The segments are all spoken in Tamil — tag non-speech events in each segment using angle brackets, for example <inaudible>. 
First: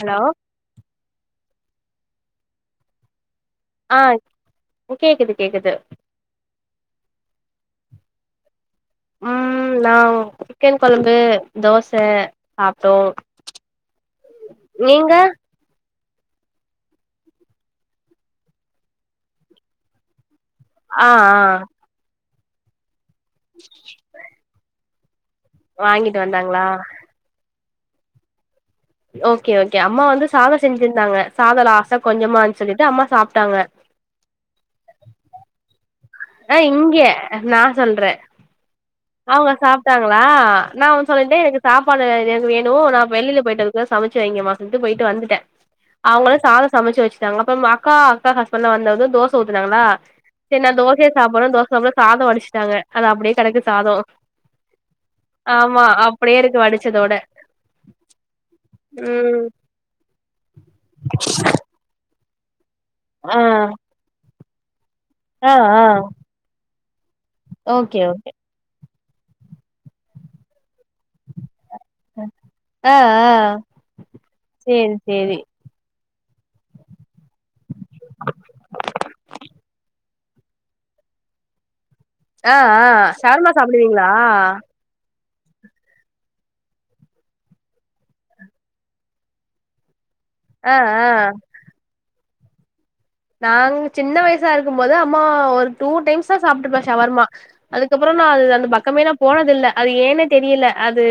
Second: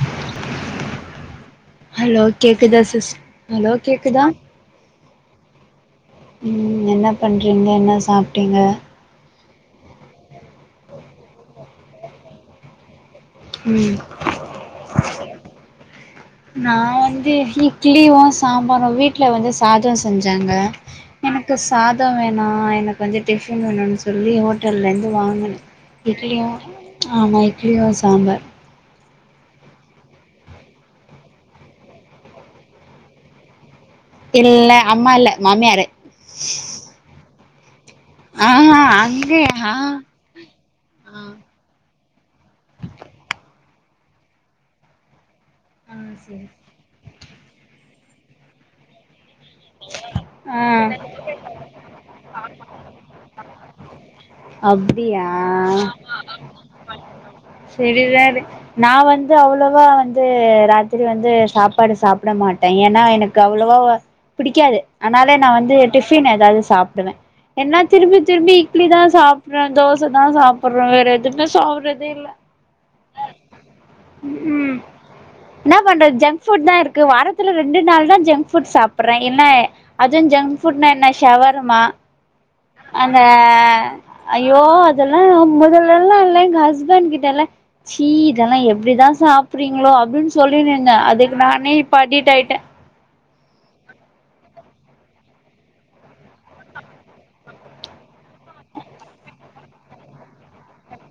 ஹலோ ஹலோ கேக்குதா சிஸ் ஹலோ ஆ கேக்குதா கேக்குது கேக்குது ம் என்ன பண்றீங்க என்ன சாப்டீங்க ம் நா சிக்கன் கொலம்பு தோச சாப்டோ ம் நீங்க நா வந்து இட்லியு சாம்பாரும் வீட்ல வந்து சாதோ செஞ்சேங்க ஆ ஆ எனக்கு சாதோ வேணா எனக்கு வந்து டிஃபன் வேணுன் சொல்லி ஹோட்டல்லந்து வாங்கி வாங்கிட்டு இட்லியா வந்தாங்களா ஆமா இட்லியு சாம்பார் ஓகே ஓகே அம்மா வந்து சாதம் செஞ்சிருந்தாங்க சாதம் லாஸ்டா கொஞ்சமா அரிசி போட்டு அம்மா சாப்டாங்க இல்ல அம்மா இல்ல மாமியாரு அட இங்கே நா சொல்றே ஆ அவுங்க அங்கயா சாப்ட்டாங்க ஆ நான் ஒன் சொல்லிட்டே எனக்கு சாப்பாடு இது எனக்கு வேணும் நான் வெளியில பேயிட்டு இருக்கேன் சமைச்சி வைங்கம்மா ன்ட்டு போயிட்டு வந்துட்டேன் ஆ அவுங்களும் சரி சாதம் சமைச்சு வச்சுட்டாங்க அப்றம் அக்கா அக்கா ஹஸ்பண்ட்லாம் வந்ததும் தோசை ஊத்துனாங்களா செரி ஆ நானு தோசையே சாப்பிடுறேன் தோசை சாப்பிட சாதம் வடிச்சுட்டாங்க அது அப்பிடியே கெடக்கு ஹலோ அப்டியா இருக்கு வடிச்சதோட செரி சாரு நான் வந்து ம் அவ்வளவா வந்து ராத்திரி வந்து சாப் பாடு சாப்பிட மாட்டே ஏன்னா எனக்கு ஆ அவ்ளோவா பிடிக்காது அதனாலே நா ஆ வந்து ஆ டிஃபன் ஏதாது சாப்டுவ என்னா ஓகே திரும்பி ஓகே திரும்பி இட்லிதா சாப்புற்றோ தோசதா சாப்புற்றோ வேற எதுமே சாப்பற ஆ ஆ சேரி சேரி என்ன பண்றது ஜங்க் ஃபுட் தா இருக்கு வாரத்துல ரண்டு நாள் தா ஜங்க் ஃபுட் சாப்பற்றேன் இல்ல ஜங்க்ஃபுட்னா என்ன ஷவரமா ஆ ஆ ஷவர்மா சாப்டுவீங்களா ஓ அதல்லா முதல்லல்லா இல்ல எங்க ஹஸ்பண்ட் கிட்டல்லா சீ இதெல்லா எப்டிதா சாப்றீங்களோ அப்டின் ஆ சொல்லிட்டுருந்தே ஆ அதுக்கு நானே இப்ப அடிட்டாயிட்ட நாங்க சின்ன வயசா இருக்கும் போது அம்மா ஒரு டூ டைம்ஸ் தா சாப்ட்ருப்பேன் ஷவர்மா அதுக்கப்புறோ நா அது அந்த பக்கமே நா போனதில்ல அது ஏன்னே தெரியல அது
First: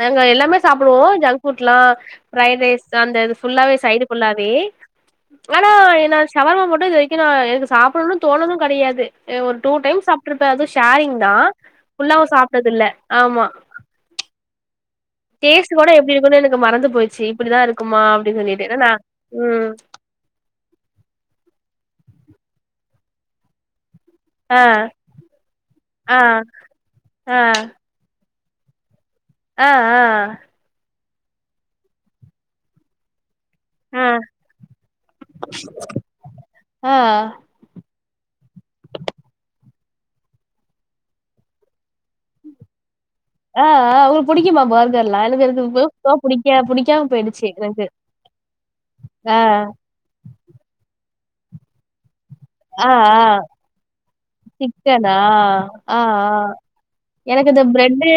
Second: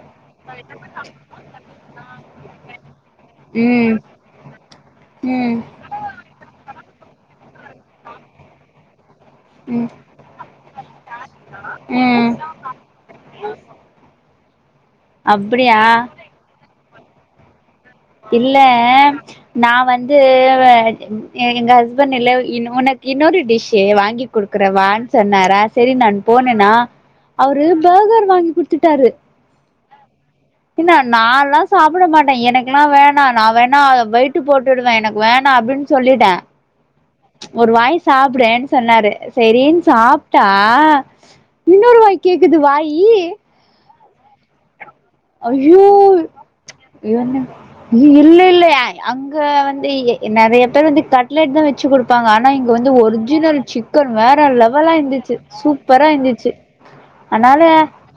நாங்க எல்லாமே சாப்பிடுவோம் ஜங்க் ஃபுட்ல்லாம் ஃப்ரைட் ரைஸ் அந்த இது ஃபுல்லாவே ம் சைடு ஃபுல்லாவே ம் ஆனா நா சவர்மா மட்டு இது வரைக்கு நா எனக்கு சாப்டணு தோண்ணது கெடையாது அ ஒரு டூ ம் டைம்ஸ் சாப் ருப்ப அது ஷேரிங்தா ஃபுல்லாவு ம் சாப்ட்டது இல்ல ஆமா டேஸ்ட்டு அப்டியா கூட எப்டி இருக்குன்னு எனக்கு மறந்து போய்ச்சு இப்டிதா இருக்குமா அப்பிடின் சொல்லிட்டு ஏன்னா ம் த்து வ எ எங்க ஹஸ்பண்ட் இல்ல இன்னோனக்கு இன்னொரு டிஷ்ஷு வாங்கித் ஆ குடுக்குறே வான்னு சொன்னாரா செரி நானு ஆ போனேனா ஆ அவரு பர்கர் வாங்கி குடுத்துட்டாரு அ அ அ என்ன நால்லா சாப்டமாட்ட எனக்ல்லா வேணா நா வேண் நா ஆ வெயிட்டு போட்டுடுவே எனக்கு வேணா அப்டின்னு சொல்லிட்டே ஆ ஒரு வாய் சாப்டேன் சொன்னாரு செரின் சாப்ட்டா இன்னொரு வாய் கேக்குது வாயி அ அ உங்களுக்கு புடிக்குமா பர் ஐயோ இதுல என்ன போயிடுச்சு எனக்கு இல்லல்ல அங்க ஆ வந்து நெறைய பேர் வந்து கட்லெட் தா வச்சு கொடுப்பாங்க ஆனா இங்க ஆ வந்து ஆ ஒரிஜினல் சிக் க்கன் வேற லெவலா சிக்கனா இருந்துச்சு ஆ சூப்பரா ஆ இருந்துச்சு எனக்கு அதனால இந்த பிரெட்டு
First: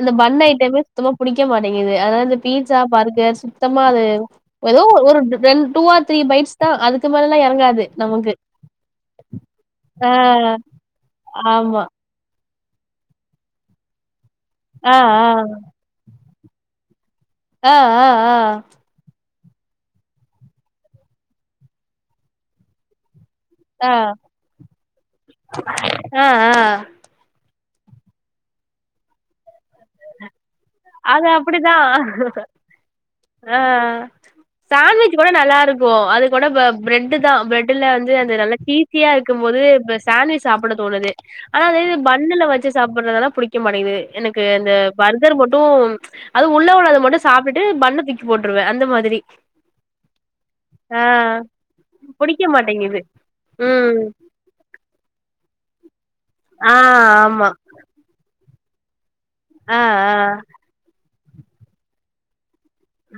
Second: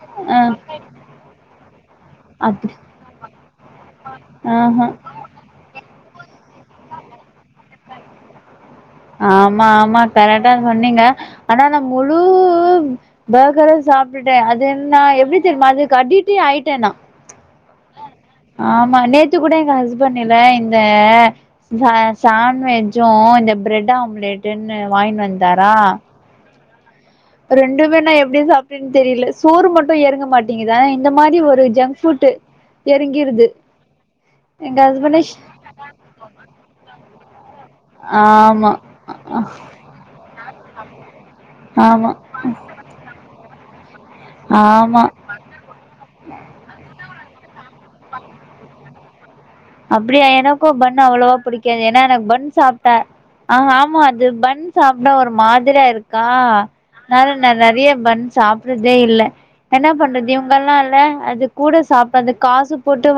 இந்த அ பண்ணு ஐட்டமே புடிக்க மாட்டேங்குது அதாவ்து இந்த அப்டி பீட்சா பர்கர் சுத்தமா அது எதோ ஆஹா ஒரு ஒரு ரெண் டூவாது த்ரீ பைட்ஸ் தான் அதுக்கு மேல எல்லா எறங்காது நம்மளுக்கு ஆமா ஆமா கரெக்ட்டா சொன்னீங்க ஆனா நா ஆமா. முழு பர்கரும் சாப் டுட்டேன் அது ஆ, என்னா எப்டி தெரிமா அதுக்கடிட்டே ஆயிட்டேன் நா அ அ அ ஆமா நேத்து கூட எங்க ஹஸ்பண்ட் இல்ல இந்த ச சான்ட்வெஜ்ஜு இந்த ஆ, பிரெட் ஆம்லேட்டுன்னு வாய்ன் வந்தாரா அ அ ரெண்டுமே நா எப்டி சாப்ட்டேன்னு தெரியில சோறு மட்டு எறங்க மாட் டேங்குது அதா இந்த அது மாதிரி ஒரு அப்படிதான். ஜங்க் ஃபுட்டு எறங்கிருது ஆ. சாண்ட்விச் கூட நல்லா இருக்கூ அது கூட ப பிரெட்டு தான் பிரெட் ட்டுல வந்து அது நல்லா ஆமா, சீசியா இருக்கும் போது இப்ப சாண்ட்விச் சாப்பட தோணுது ஆனா அதே இது ஆமா, பண்ணுல வச்சு சாப்பிடுறதுலாதா புடிக்க மாட்டேங்குது எனக்கு இந்த ஆமா. பர்கரு மட் டும் அதும் உள்ள உள்ளது மட்டு சாப்ட்டுட்டு பண்ண தூக்கி போட்டுருவே அந்த மாதிரி அப்டியா எனக்கூ பண் ஆ அவ்வளவா புடிக்காது ஏன்னா எனக்கு புடிக்க பண் சாப்ட்ட மாட்டேங்குது ஆமா ம் ஆமா அது பண் சாப்டா ஒரு மாதிரியா இருக்கா ஆ அதனால ஆமா நா நெறைய பண் சாப்புடுறதே இல்ல ஆ என்ன பண்றது ஆ இவங்கல்லா இல்ல அது கூட சாப்பதுக் காசு போட்டு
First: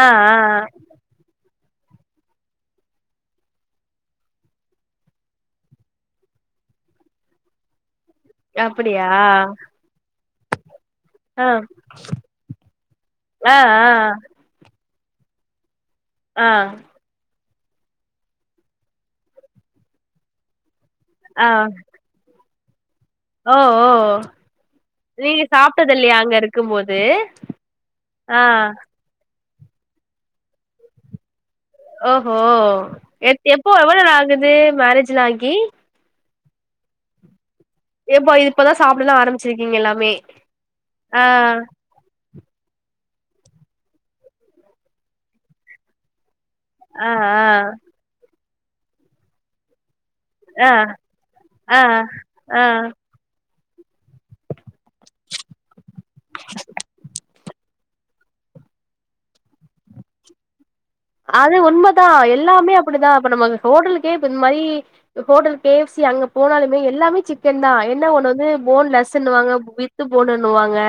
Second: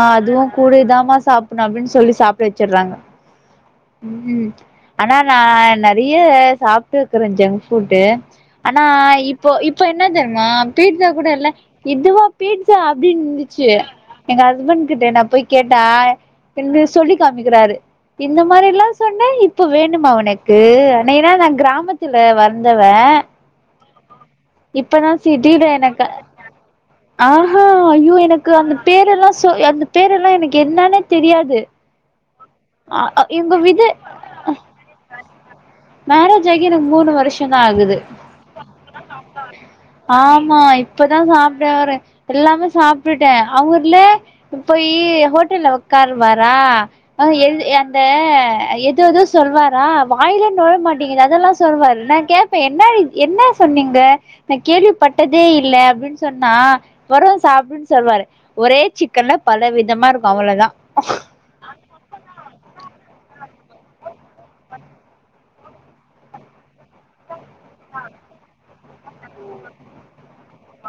ஆ ஆ அதுவு இதாமா சாப்புணு அப்டின் சொல்லி சாப்ட வச்சிறாங்க ம் ஆனா நா நறைய சாப்ட்டுருக்றே ஜங்க் ஃபுட்டு ஆனா அப்படியா இப்போ இப்ப என்ன தெரிமா பீட்சா கூட ஆ இல்ல இதுவா பீட்சா அப்டின்னு ஆ இருந்துச்சு எங்க ஹஸ்பண்ட் கிட்ட நா போய் கேட்டா ஆ ஆ ன்னு சொல்லி காமிக்கிறாரு இந்த மாரியெல்லா சொன்ன இப்ப வேணுமா ஒனக்கு ஒன்னயெல்லா ஆ நா கிராமத்து துல வளந்தவே ஓ ஓ இப்பதா நீங்க சிட்டில சாப்ட்டது எனக்கு இல்லையா அங்க இருக்கும் போது ஆஹா ஐயோ எனக்கு ஆ அந்த பேரெல்லா ஸோ அந்த பேரெல்லா எனக்கு என்னனே தெரியாது ஓஹோ அ எத் எங்க எப்போ விது எவ்வள நாள் ஆகுது மேரேஜ்லா ஆகி மேரேஜ் ஆகி எனக்கு மூணு வருஷந்தா ஆகுது எப்போ இப்பதா சாப்டலா ஆரம்பிச்சிருக்கீங்க எல்லாமே ஆமா ஆ இப்பதான் சாப்டாரு எல்லாமே சாப்டுட்டே அவுருல்ல போயி ஹோட்டல்ல ஒக்காருவாரா ஆ அ எது அந்த எது எதுவு சொல்வாரா வாயிலயே ஆ ஆ நொழயமாட்டேங்கிது அதெல்லா ஆ சொல்வாரு நா கேப்பே ஆ என்ன இது என்ன சொன்னீங்க நா கேள்விப்பட்டதே இல்ல அப்டின் சொன்னா வருவா சாப்டுட் சொல்வாரு ஒரே சிக்கன்ல பல விதமா இருக்கு அவ்வளதா அது உண்மதா எல்லாமே அப்படிதா இப்ப நம்ம ஹோட்டலுக்கே இப்ப இந் மாரி ஹோட்டல் கே எஃப் சி அங்க போனாலுமே எல்லாமே சிக்கன் தா என்ன ஒண்ணு வந்து போன்லஸ் னுவாங்க வித்து போனுனுவாங்க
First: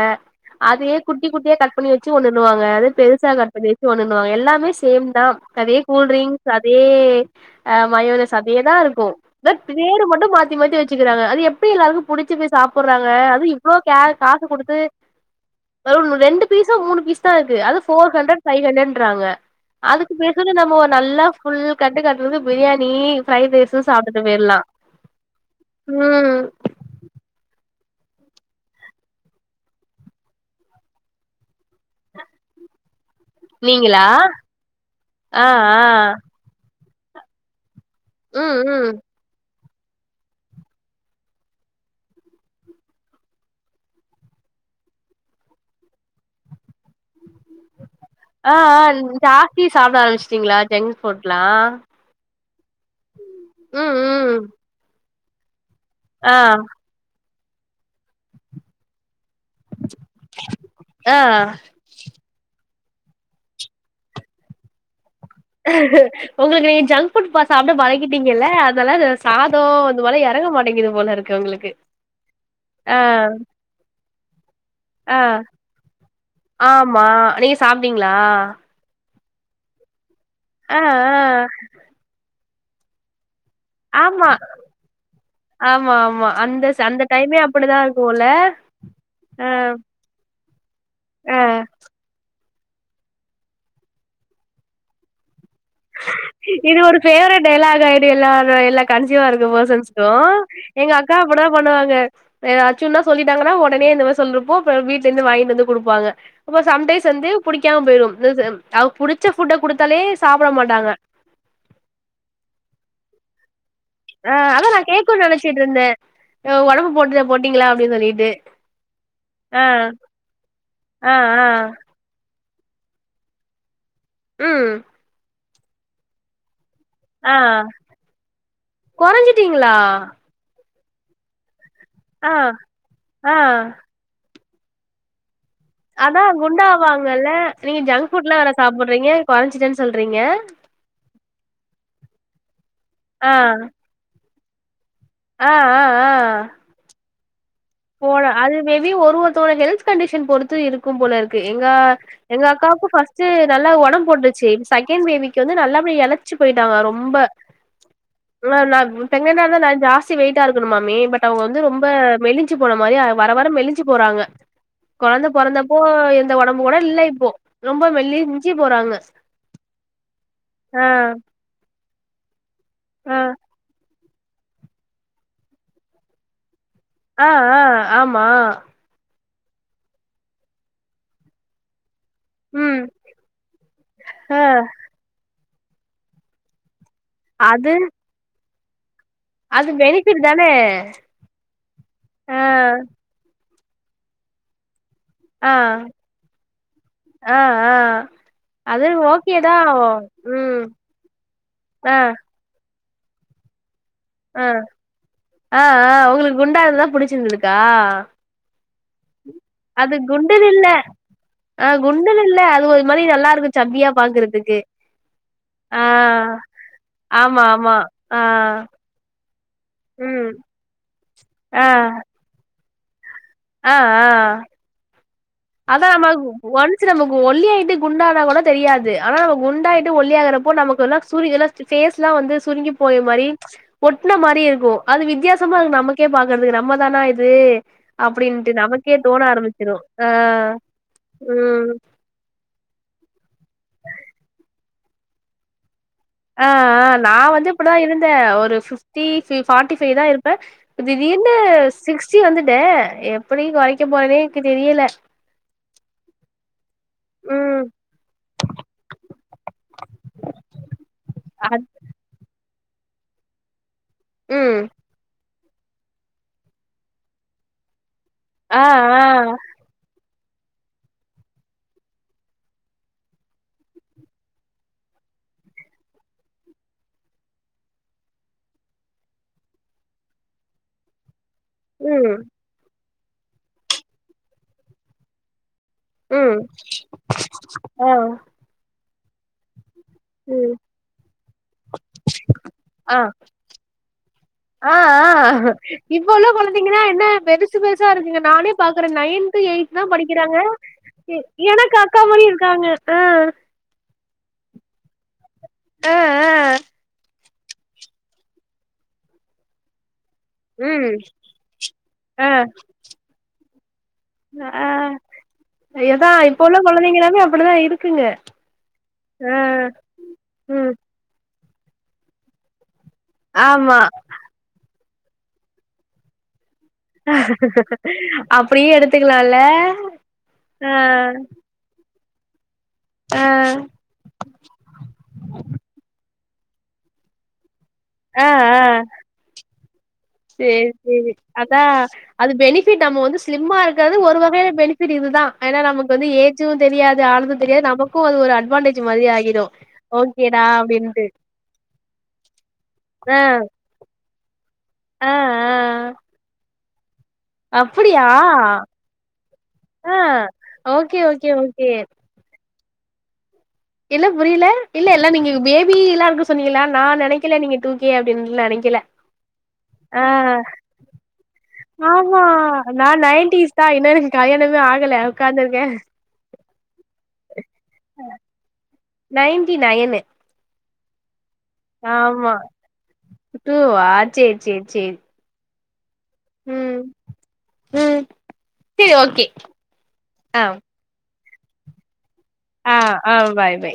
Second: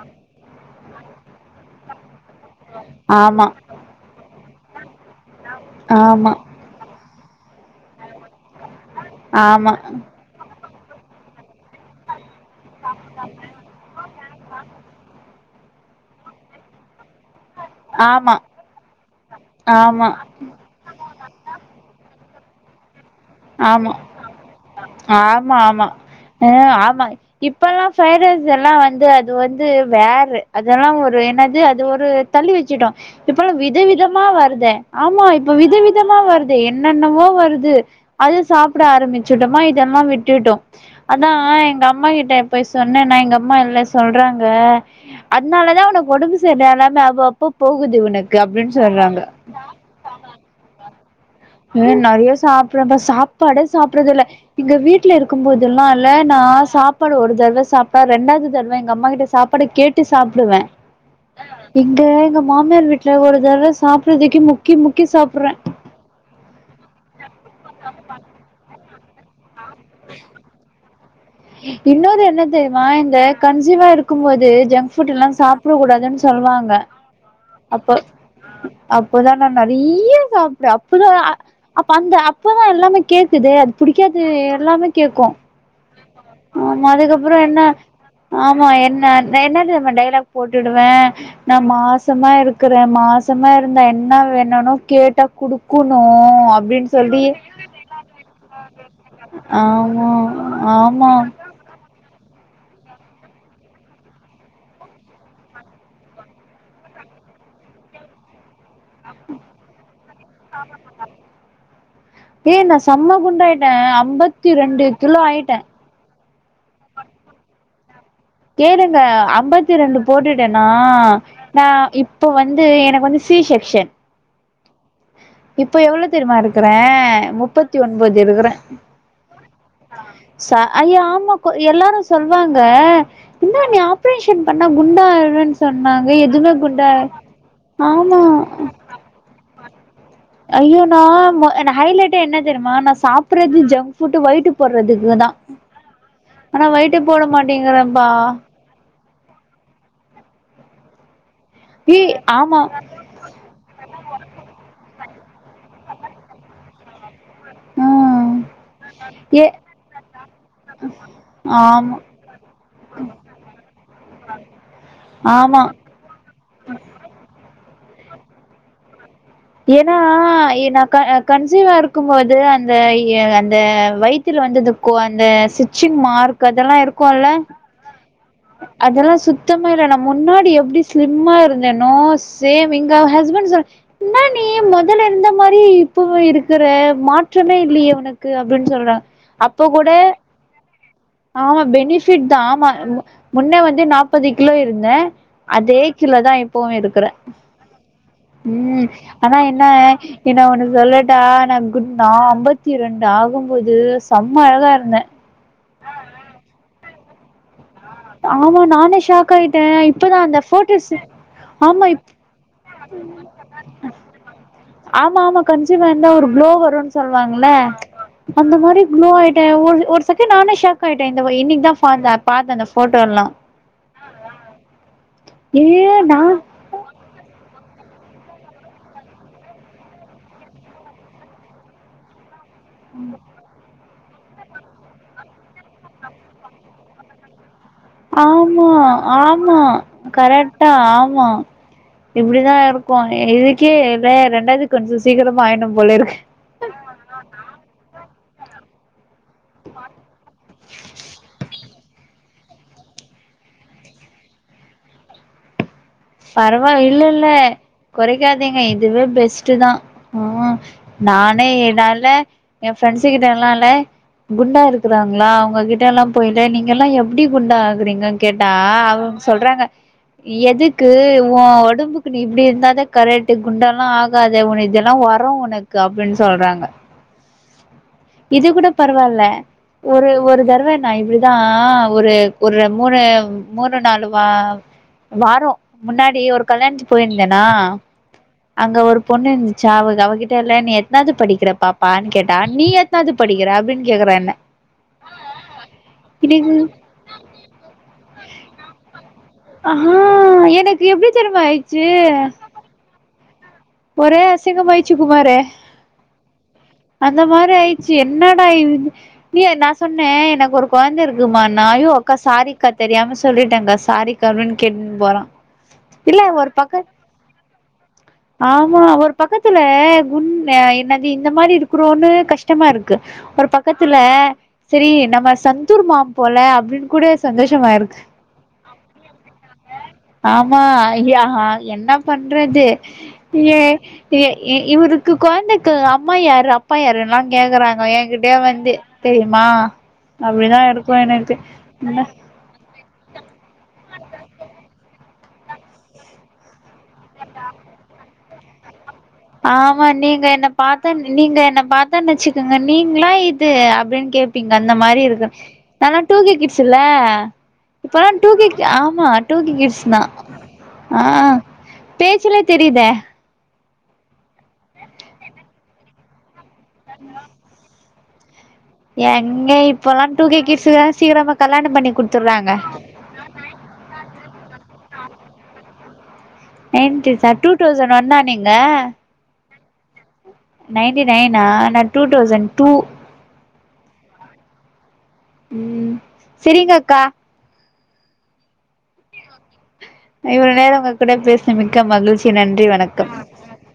அதயே குட்டி குட்டியா கட் பண்ணி வெச்சு ஒன்னுனுவாங்க அதே பெருசா ஆமா கட் பண்ணி வெச்சு ஒன்னுனுவாங்க எல்லாமே சேம் தா அதே ஆமா கூல்ரிங்க்ஸ் அதே அ மயோனஸ் அதேதா இருக்கு த ஆமா பேரு மட்டு மாத்தி மாத்தி வெச் ச்சுகுறாங்க அது எப்டி எல்லாருக்கு புடிச்சு போய் சாப்புடுறாங்க அது இவ்ளோ கே காசு குடுத்து அதும் ரெண்டு பீசோ மூணு பீஸ் தா இருக்கு அது ஃபோர் ஆமா ஹண்ட்ரட் ஃபைவ் ஹண்ட்ரட்ன்றாங்க ஆமா அதுக்கு பேசாம நம்மோ ஒரு நல்லா ஃபுல் கட்டு கட்டுறது பிரியாணி ஃப்ரைட் ரைஸு ஆமா சாப்ட்டுட்டு போயிர்லா ஆமா ஆமா ம் அ ஆமா இப்பல்லா ஃப்ரைட் ரைஸ் எல்லா வந்து அது வந்து வேறு அதெல்லா ஒரு என்னது அது ஒரு தள்ளி வெச்சிட்டோ இப்பல்லா நீங்களா விதவிதமா வருதே ஆமா ஆ இப்ப ஆ விதவிதமா வருது து என்னென்னமோ வருது அது ம் சாப்பிட ம் ஆரம்பிச்சுட்டோமா இதெல்லா விட்டுட்டோ அனா எங்கம்மா கிட்ட போய் சொன்னேன்னா எங்க அம்மா இல்ல சொல்றாங்க அதனால தா ஒனக்கு ஒடம்பு சேர் எல்லாமே அப் அப்போ போகுது உனக் ஆ அஹ் ஜாஸ்தி சாப்ட ஆரம்பிச்சுட்டீங்களா ஜங்க ஃபுட்லா நறயா சாப்றங்கா சாப்பாடே ம் சாப்றதில்ல ம் இங்க வீட்ல இருக்கும்போதெல்லா ல ஆ நா சாப்பாடு ஒரு தடவ சாப்டா ரெண்டாது தடவ எங்கம்மா கிட்ட சாப்பாடு கேட் டு சாப்டுவே ஆ இங்க எங்க மாமியார் வீட்ல ஒரு தடவ சாப்புறதுக்கே முக்கி முக்கி சாப்புடுற உங்களுக்கு நீங் ஜங்க் ஃபுட் சாப்டே பழகிட்டீங்கல்ல அனால <unintelligible> சாதோ அந்த மாரிலா எறங்க மாட்டேங்குது போல இருக்கு உங்களு இன்னொரென்ன தெரியுமா இந்த கன்சீவா இருக்கும்போது ஜங்க் ஆ ஃபுட்டெலா சா ப்புட கூடாதுன் சொல்வாங்க அ நீங்க சாப்டீங்களா அப்பதா நா நறைய சாப்ட்ட ஆ அப்பதா ஆ அப்ப அந்த அப்பதா எல்லாமே கேக்குதே புடிக்காது ஆமா எல்லாமே கேக்கு ஆமா ஆம் ஆமா அதுக்கப்பறே என்ன ஆமா என்ன ஆ என்னன் தெரியுமா டைலாக் போட்டுடுவே ஆ நா மாசமா இருக் குற மாசமா இருந்தா என்ன வேணுனு கேட்டா குடு இது ஒரு ஃபேவரட் டைலாகாயிடு எல்லா எல்லா கன்சியூவா இருக்க ஆமா பேர்சன்ஸ்க்கு எங்க ஆமா அக்கா அபுட் தா பண்ணுவாங்க எதாச்சுனா சொல்லிட்டாங்கன்னா ஒடனே இந்த மாரி சொல்றப்போ அப்றோ வீட்லிருந்து வாங்கிட்டு வந்து குடுப்பாங்க அப்போ சம்டைம்ஸ் வந்து புடிக்காம போயிடும் இது புடிச்ச ஃபுட்ட குடுத்தாலே சாப் ஏ நா சம்ம குண்டாயிட்ட ஆ அதா நா கேக்குன் நெனச்சிட்ருந்த அஹ் ஒடம்பு போட்டு போட்டீங்களா அப்டி சொல்லிட்டு கேளுங்க ஆ அம்பத்தி ரெண்டு போட்டுட்டேனா ஆ ஆ நா இப் போ வந்து எனக்கு வந்து ஷி ஷெக்ஷன் ம் இப்போ எவ்வளோ தெரியுமா இருக்குறே ஆ முப்பத்தி ஒன்போது இருக்குற கொறஞ்சிட்டீங்களா ச ஐயா ஆமா கோ எல்லாரு ஆ சொல்வாங்க ஆ இந்தா நீ ஆ ப்ரேஷன் பண்ணா குண்டாய்ருவேன் சொன்னாங்க அதா எதுமே குண்டா குண்டாவாங்கல்ல ஆமா றீங்க கொறஞ்சிட்டன் சொல்றீங்க ஐயே நா மோ என ஹைலைட்டே என்ன தெரியுமா நா ஆ சாப்புடுறது ஜங் ஃபுட்டு வயிட்டு போடுறதுக்கு தா ஆ ஆ ஆ ஆனா வயிட்டே போட மாட்டீங்குறன்ப்பா போலா அது மேபி ஒரு ஒருத்தவுங்க ஹெல்த் கண்டிஷன் பொறுத்து இருக்கும் போல இருக்கு எங்க ஏ எங்க ஆமா அக்காக்கு ஃபர்ஸ் ட்டு நல்லா ஒடம் போட்ருச்சு செகேண்ட் பேபிக்கு வந்து நல்லா அப்டியே எழச்சு போயிட்டாங்க ரொம்ப ம் நல்ல நா ப்ரெங்னன்டா ஏ இருந்தா நா ஜாஸ்தி வெயிட்டா இருக்கணுமாமே பட் அவுங்க வந்து ரொம்ப ஆமா மெலிஞ் மாரி வர வர மெலிஞ்சி போறாங்க கொழந்த ஆமா பொறந்தப்போ போ இருந்த ஒடம்பு கூட இல்ல இப்போ ரொம்ப மெலிஞ்சி போறாங்க ஏனா ஏ நா ஆ க கன்சீவ்வாருக்கு போது அந்த ஆ எ அந்த வய் த்துல வந்து இந்த கோ அந்த ஸ்டிச்சிங் மார்க் அதெல்லாரு ஆ ஆ ஆமா அதெல்லா சுத்தமா இல்ல நா முன்னாடி எப்டி ஸ்லிம்மா இருந்தேனோஸ் சேம் ம் எங்க ஹஸ்பண்ட் சொ இன்னா ஆ நீ மொதல்ல இருந்த மாரி இப்பவு இருக்குற மா ற்றமே அது இல்லியே ஒனக்கு அப்டின் சொல்றாங் அப்போ அது கூட பெனிஃபிட் தானே ஆமா பெனிஃபிட் தா ஆ ஆமா முன்னே வந்து நாப்பது கிலோ இருந்தே ஆ அதே கிலோதா இப்பவு இருக்குறே ஆ ஆ ம் அது ஆனா ஓகேதா என்ன ஏ நா ம் ஒண்ணு சொல்லட்டா நா குண் ஆ நா அம்ப த்தி ரெண்டு ஆகும்போது செம்ம ஆ அழகா இருந்தே ஆ ஆ உங்களுக்கு குண்டா இருந்தா புடிச்சிருந்துதுக்கா ஆமா நானே ஷாக் ஆய்ட்டே இப்ப தா அந்த குண்டுனு இல்ல ஃபோட்டோஸ் ஆ ஆமா இப் குண்டுனு இல்ல அது ஒரு மாரி நல்லாருக்கு சப்பியா பாக்கறதுக்கு ஆமா ஆமா கன்சீவ்வாருந்தா ஒரு குளோ வருன் ஆமா சொல்வாங்ள ஆமா ஆ அந்த மாரி குளோ ஆய்ட்டே ஒரு ஒரு ம் செகண்ட் நானே ஷாக் ஆயிட்டே இந்த வ ஆ இன்னிக்கி தா ஃபாந்த பாத்தே அந்த ஃபோட்டோ எல்லா ஆ ஆ ஏ அதா நா நம்மாளுக்கு ஒன் ச்சு நமக்கு ஒல்லி ஆயிட்டு குண்டானா கூட தெரியாது ஆனா நம்ம குண்டாயிட்டு ஒல்லி ஆகுறப்போ நமக்கு எல்லா சுருங்கில ஃபேஸ்லா வந்து சுருங்கி போயிற் மாரி ஒட்ன மாரி இருக்கு அது வித்யாசமா நமக்கே பாக்குறதுக்கு நம்ம தானா இது அப்டின்ட்டு ஆமா நமக்கே தோண ஆமா ஆரம்பிச்சிரு ஆ கரெக்ட்டா ஆமா ம் இப்டி தாருக்கு இதுக்கே ல ரெண்டாது கன்சீவ் சீக்கரமா ஆயிர்ணு போலருக்கு ஆ ஆ நா வந்து இப்டி தா இருந்தே ஒரு ஃபிஃப் டி ஃபி ஃபார்டி ஃபைவ் தா இருப்பே ப்ப திடீர்னு சிக்ஸ்டி வந்துட்டே எப்டி கொறைக்க போறேனே எக்கு தெரியல பரவா இல்லல்ல ம் கொறைக்காதீங்க இதுவே பெஸ்ட்டு தா ஆ நானே அத் என்னால எ ஃப்ரெண்ட்ஸ்ஸு கிட்ட எல்லால ம் குண்டாரு க்குறாங்ளா அவுங்ககிட்டலா போய்ட்டு நீங்கலா எப்டி குண்டாகுறீங்க கேட்டா ஆ ஆ அவுங் சொல்றாங்க எது க்கு ஒ ஒடம்புக்கு நீ இப்டி இருந்தா தா கரெக்ட்டு குண்டாலா ஆகாத ஒன இதெல்லா வரோ ஒன க்கு அப்டின் சொல்றாங்க இது கூட பரவால்ல ஒரு ஒரு தர்வ நா இப்டி தா ஒரு ம் ஒரு மூணு மூணு நாலு வா வாரோ முன்னாடி ம் ஒரு கல்யாணத்துக்கு போயிருந்தேனா ஆ அங்க ஒரு பொண்ணு இந்துச்சா அவ அவகிட்ட இல்ல ம் நீ எத்னாது படிக்கிற பாப்பான்னு கேட்டா நீ எத் அ ஆ ஆ இப்ப உள்ள எனக்கு கொழந்தைங்னா என்ன பெரு சு பெருசா இருக்குங்க நானே பாக்குறே நைன் து ஆ எய்த் தா படிக்கிறாங்க எனக்கு எப்டி தெரியுமா எனக்கு ஆயிடுச்சு அக்கா மாரி இருக்காங்க ஆ ஒரே அசிங்கம் ஆய்ச்சு குமாரு அ அ அந்த மாரி ஆய்ச்சி என்னடா இது நீ நா சொன்னே என க்கொரு ம் கொழந்த இருக்குமானா அய்யோ அக்கா ஆ சாரி கா தெரியாம சொல்லிட்டே கா சாரி கான் கேட்ன் போறா எதா இல்ல இப்போ ஒரு உள்ள பக்கோ கொழந்தைங்களாமே அப்டிதா இருக்குங்க ஆமா ஒரு ஆ பக்கத்துல குண் அ ம் என்ன தி இந்த மாரி இருக்குறோன்னு கஷ்டமாருக்கு ஒரு ஆமா பக்கத்துல செரி நம்ம சந்தூர் மாம் போல அப்டின் கூட சந்தோஷமாருக்கு அப்டியே எடுத்துக்கலால்ல ஆமா ஆ அய்ய ஹா என்ன பண்றது ஆ ஏ எ இவுருக்கு கொழந்தைக்கு அ அம்மா யாரு அப்பா யாருன்லா கேக்கறா எ ஆ கிட்டயே ஆ வந்து தெரியுமா அப்டிதா சேரி இருக்கு சேரி எனக்கு அதா என்ன அது பெனிஃபிட் நம்ம வந்து ஸ்லிம்மா இருக்கது ஒரு வகையில பெனிபிட் இதுதா ஏனா நமக்கு வந்து ஏ ஜு தெரியாது ஆனது தெரியாது நமக்கு அது ஒரு அட்வான்டேஜ் மாதிரி ஆகி ஆமா நீங்க என்ன பாத்த நீங்க என்ன பாத் தன் வச்சுக்கங்க நீங்ளா ஆ இது அப்டின் கேப்பீங்க அந்த மாரி ஆ இருக்கு ஆ நாலா டூ கே கிட்ஸ் சில்ல அப்டியா இப்பல்லா டூக்கி ஆமா டூக்கே கிட்ஸ் ஆ நா ஓகே ஆ ஓகே ஓகே பேச்சிலே தெரியுதே இல்ல புரியல இல்ல எல்லாம இங்க பேபி எல்லா இருக்கு சொன்னீங்களா நா நெனைக்கல நீங்க டூ கே அப்டின்ல்ல நெனைக்கில எங்க இப்ப எல்லா டூ கே கீட்ஸ்க் தா சீக்கிரமா கல்யாண பண்ணி ஆமா குடுத்துறாங்க நா நைடீஸ் தா இன்னு எனக்கு கல்யணமே ஆகல உக்காந்துருக்கே நயன்டீஷா டூ தௌசண்ட் ஒன்னா நீங்க நயன்டி நயனு நைன்டி நையனா ஆமா டூ வா செரி செரி செரி ம் செரிங்க அக்கா ம் செரி ஓகே ஆ இவ்வள நேரம் உங்க கூட பேச மிக்க மகிழ்ச்சி நன்றி ஆ வணக்கம் ஆ பாய் பாய்